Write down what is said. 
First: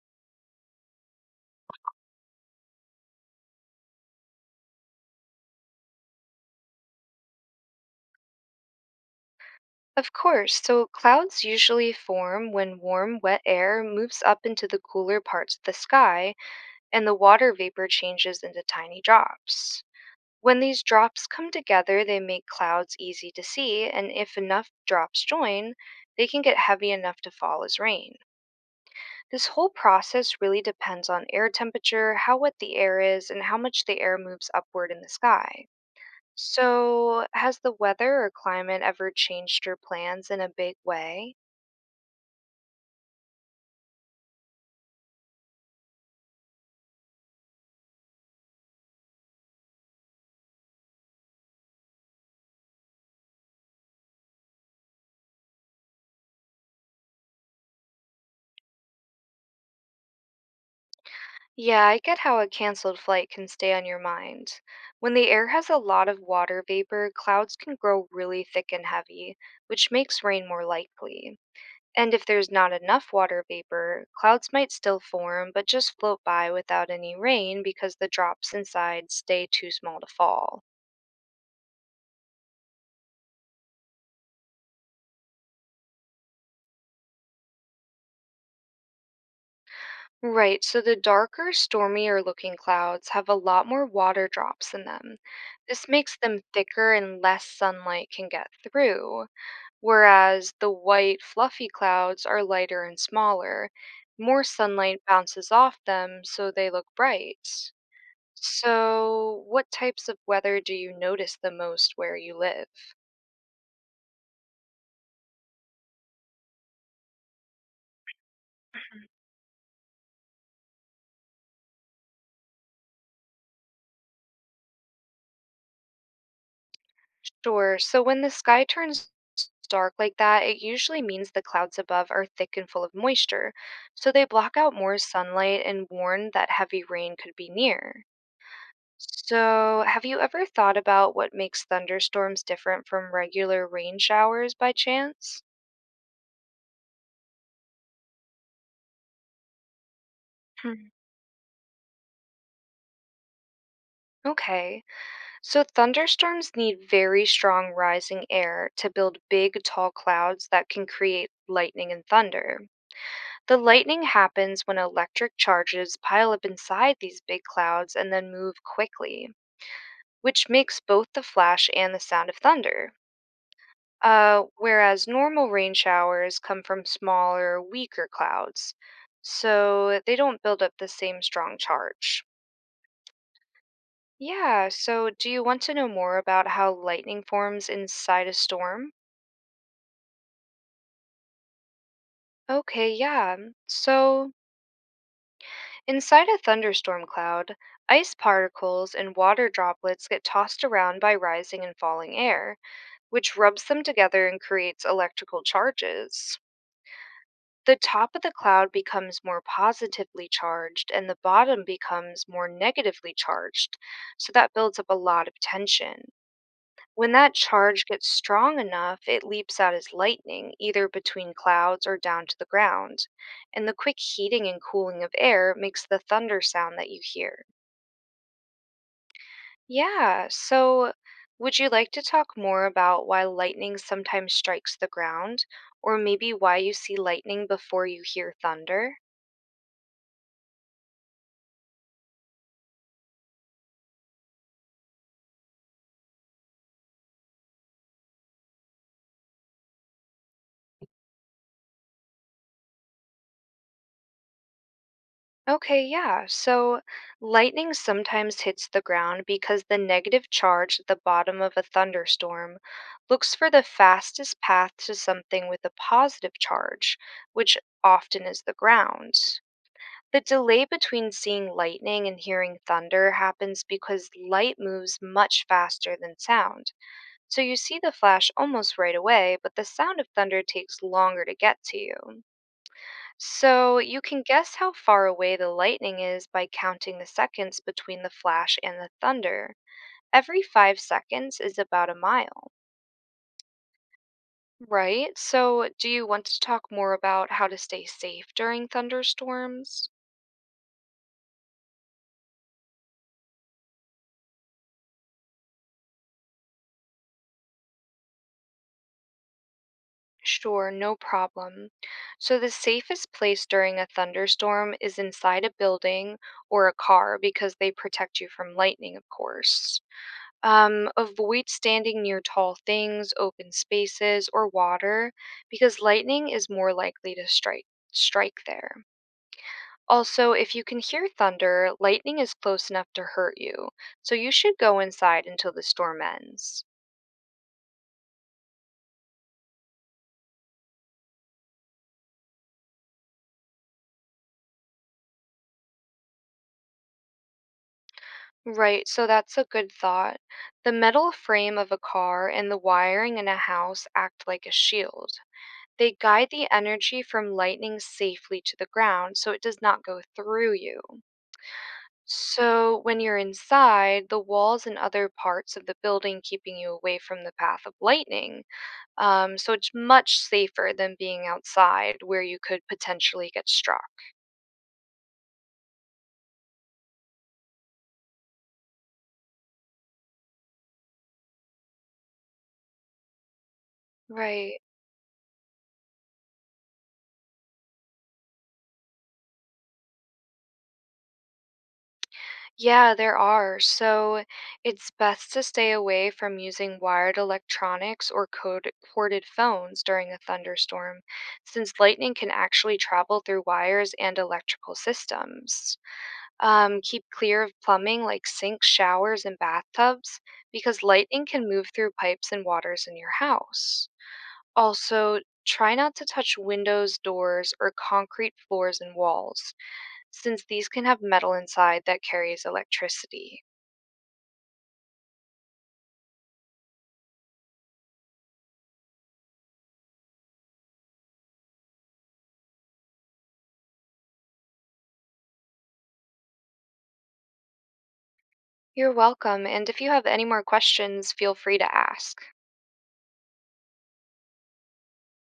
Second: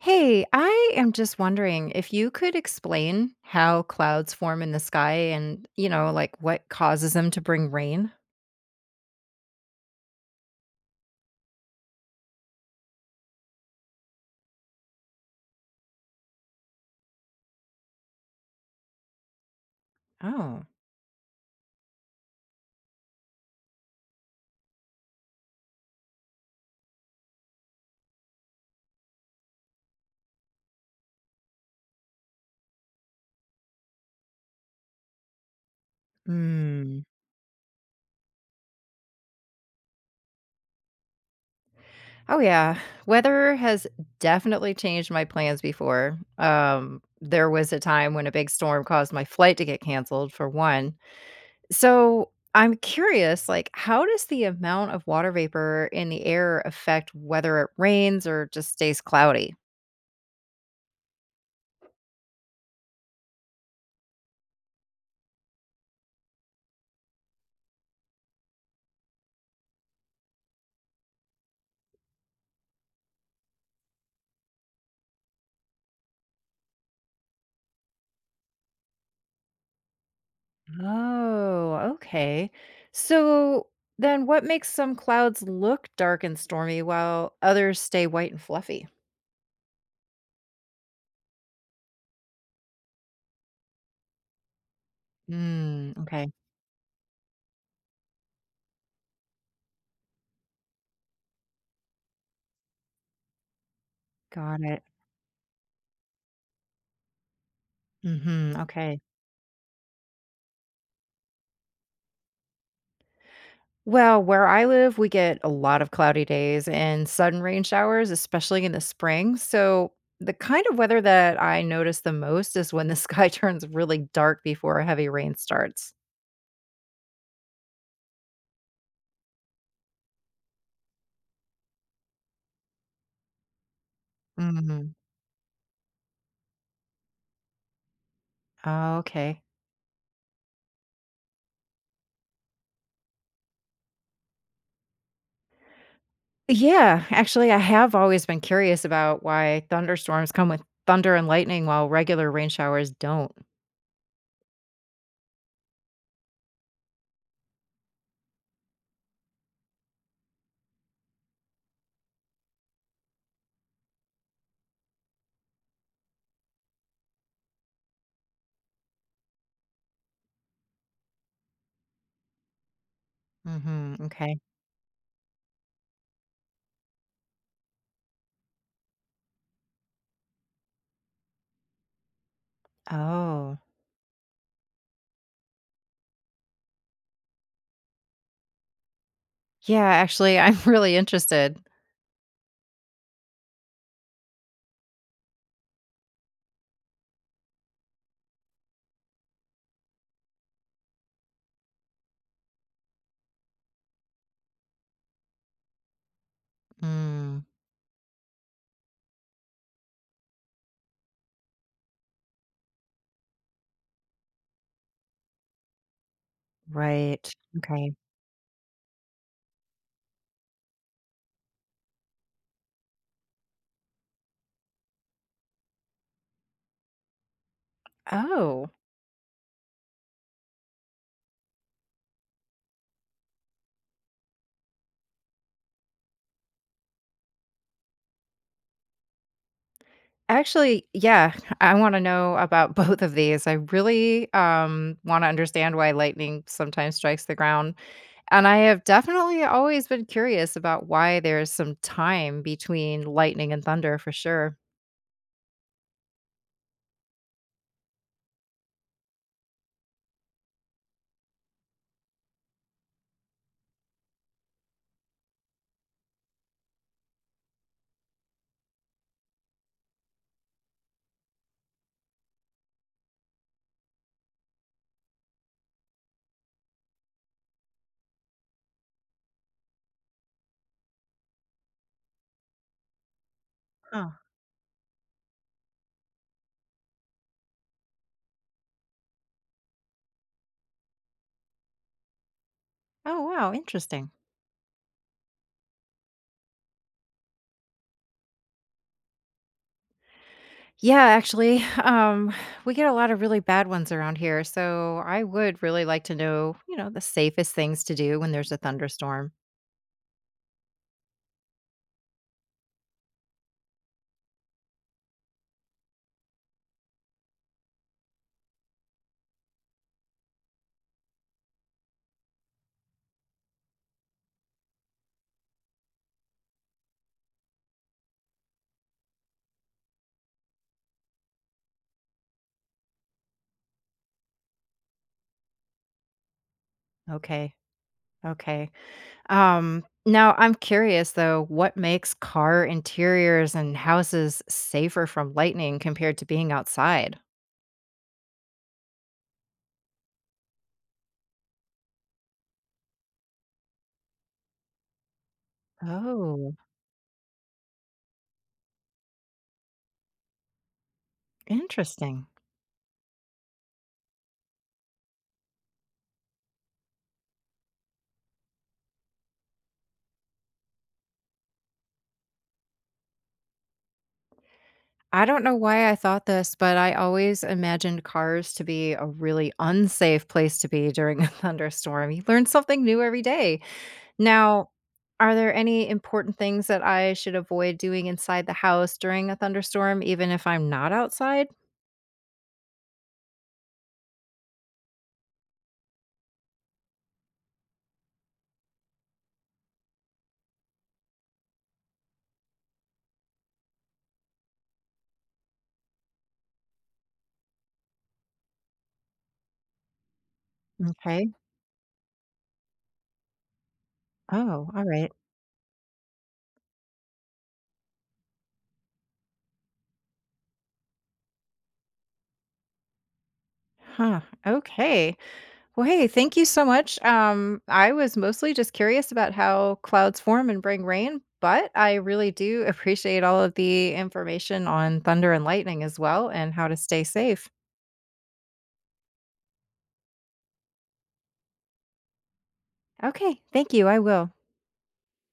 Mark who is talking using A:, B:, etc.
A: Hey, I am just wondering if you could explain how clouds form in the sky and, like what causes them to bring rain.
B: Of course. So clouds usually form when warm, wet air moves up into the cooler parts of the sky and the water vapor changes into tiny drops. When
A: Oh.
B: these drops come together, they make clouds easy to see, and if enough drops join, they can get heavy enough to fall as rain. This whole process really depends on air temperature, how wet the air is, and how much the air moves upward in the sky.
A: Hmm.
B: So, has the weather or climate ever changed your plans in a big way?
A: Oh yeah. Weather has definitely changed my plans before. There was a time when a big storm caused my flight to get canceled for one. So I'm curious, like, how does the amount of water vapor in the air affect whether it rains or just stays cloudy?
B: Yeah, I get how a canceled flight can stay on your mind. When the air has a lot of water vapor, clouds can grow really thick and heavy, which makes rain more likely. And if there's not enough water vapor, clouds might still form but just float by without any rain because the drops inside stay too small to fall.
A: Oh, okay. So then what makes some clouds look dark and stormy while others stay white and fluffy?
B: Right, so the darker, stormier looking clouds have a lot more water drops in them. This
A: Mm,
B: makes
A: okay.
B: them thicker and less sunlight can get through, whereas the white, fluffy clouds are lighter and smaller. More
A: Got it.
B: sunlight bounces off them, so they look bright.
A: Okay.
B: So, what types of weather do you notice the most where you live?
A: Well, where I live, we get a lot of cloudy days and sudden rain showers, especially in the spring. So the kind of weather that I notice the most is when the sky turns really dark before a heavy rain starts.
B: Sure. So, when the sky turns dark like that, it usually means the clouds above are thick and full of moisture, so they block out
A: hmm
B: more sunlight and warn that heavy rain could be near.
A: Oh, okay.
B: So, have you ever thought about what makes thunderstorms different from regular rain showers by chance?
A: Yeah, actually, I have always been curious about why thunderstorms come with
B: Hmm,
A: thunder and lightning while regular rain showers don't.
B: Okay, so thunderstorms need very strong rising air to build big, tall clouds that can create lightning and thunder. The lightning happens when electric charges pile up inside these big clouds and then move quickly, which makes both the flash and the sound of thunder.
A: Okay.
B: Whereas normal rain showers come from smaller, weaker clouds, so they don't build up the same strong charge.
A: Oh,
B: Yeah, so do you want to know more about how lightning forms inside a storm?
A: yeah, actually, I'm really interested.
B: Okay, yeah. So, inside a thunderstorm cloud, ice particles and water droplets get tossed around by rising and falling air, which rubs them together and creates electrical charges.
A: Mm,
B: The top of the cloud becomes more positively charged and the bottom becomes more negatively charged. So that builds up a lot of tension. When
A: right.
B: that charge
A: Okay.
B: gets strong enough, it leaps out as lightning, either between clouds or down to the ground. And the quick heating and cooling of air makes the thunder sound that you hear.
A: Oh,
B: Yeah, so would you like to talk more about why lightning sometimes strikes the ground, or maybe why you see lightning before you hear thunder?
A: actually, yeah, I want to know about both of these. I really want to understand why lightning sometimes strikes the ground. And I have definitely always been curious about why there's some time between lightning and thunder for sure.
B: Okay, yeah. So lightning sometimes hits the ground because the negative charge at the bottom of a thunderstorm looks for the fastest path to something with a positive charge, which often is the ground. The delay between seeing lightning and hearing thunder happens because light moves much faster than sound. So you see the flash almost right away, but the sound of thunder takes longer to get to you. So you can guess how far away the lightning is by counting the seconds between the flash and the thunder. Every 5 seconds is about a mile.
A: Oh, wow, interesting.
B: Right? So do you want to talk more about how to stay safe during thunderstorms?
A: Yeah, actually, we get a lot of really bad ones around here, so I would really like to know, the safest things to do when there's a thunderstorm.
B: Sure, no problem. So the safest place during a thunderstorm is inside a building or a car because they protect you from lightning, of course. Avoid standing near tall things, open spaces, or water because lightning is more likely to strike there. Also, if you can hear thunder, lightning is close enough to hurt you, so you should go inside until the storm ends.
A: Okay. Okay. Now I'm curious though, what makes car interiors and houses safer from lightning compared to being outside?
B: Right, so that's a good thought. The metal frame of a car and the wiring in a house act like a shield. They guide the
A: Oh,
B: energy from lightning safely to the ground so it does not go through you.
A: interesting.
B: So, when you're inside, the walls and other parts of the building keeping you away from the path of lightning. So, it's much safer than being outside where you could potentially get struck.
A: I don't know why I thought this, but I always imagined cars to be a really unsafe place to be during a thunderstorm. You learn something new every day.
B: Right.
A: Now, are there any important things that I should avoid doing inside the house during a thunderstorm, even if I'm not outside?
B: Yeah, there are. So, it's best to stay away from using wired electronics or corded phones during a thunderstorm, since lightning can actually travel through wires and electrical systems. Keep clear of plumbing like sinks, showers, and bathtubs because lightning
A: Okay.
B: can move through pipes and waters in your house.
A: Oh, all right.
B: Also, try not to touch windows, doors, or concrete floors and walls since these can have metal inside that carries electricity.
A: Huh. Okay. Well, hey, thank you so much. I was mostly just curious about how clouds form and bring rain, but I really do appreciate all of the information on thunder and lightning as well and how to stay safe.
B: You're welcome, and if you have any more questions, feel free to ask.
A: Okay, thank you. I will.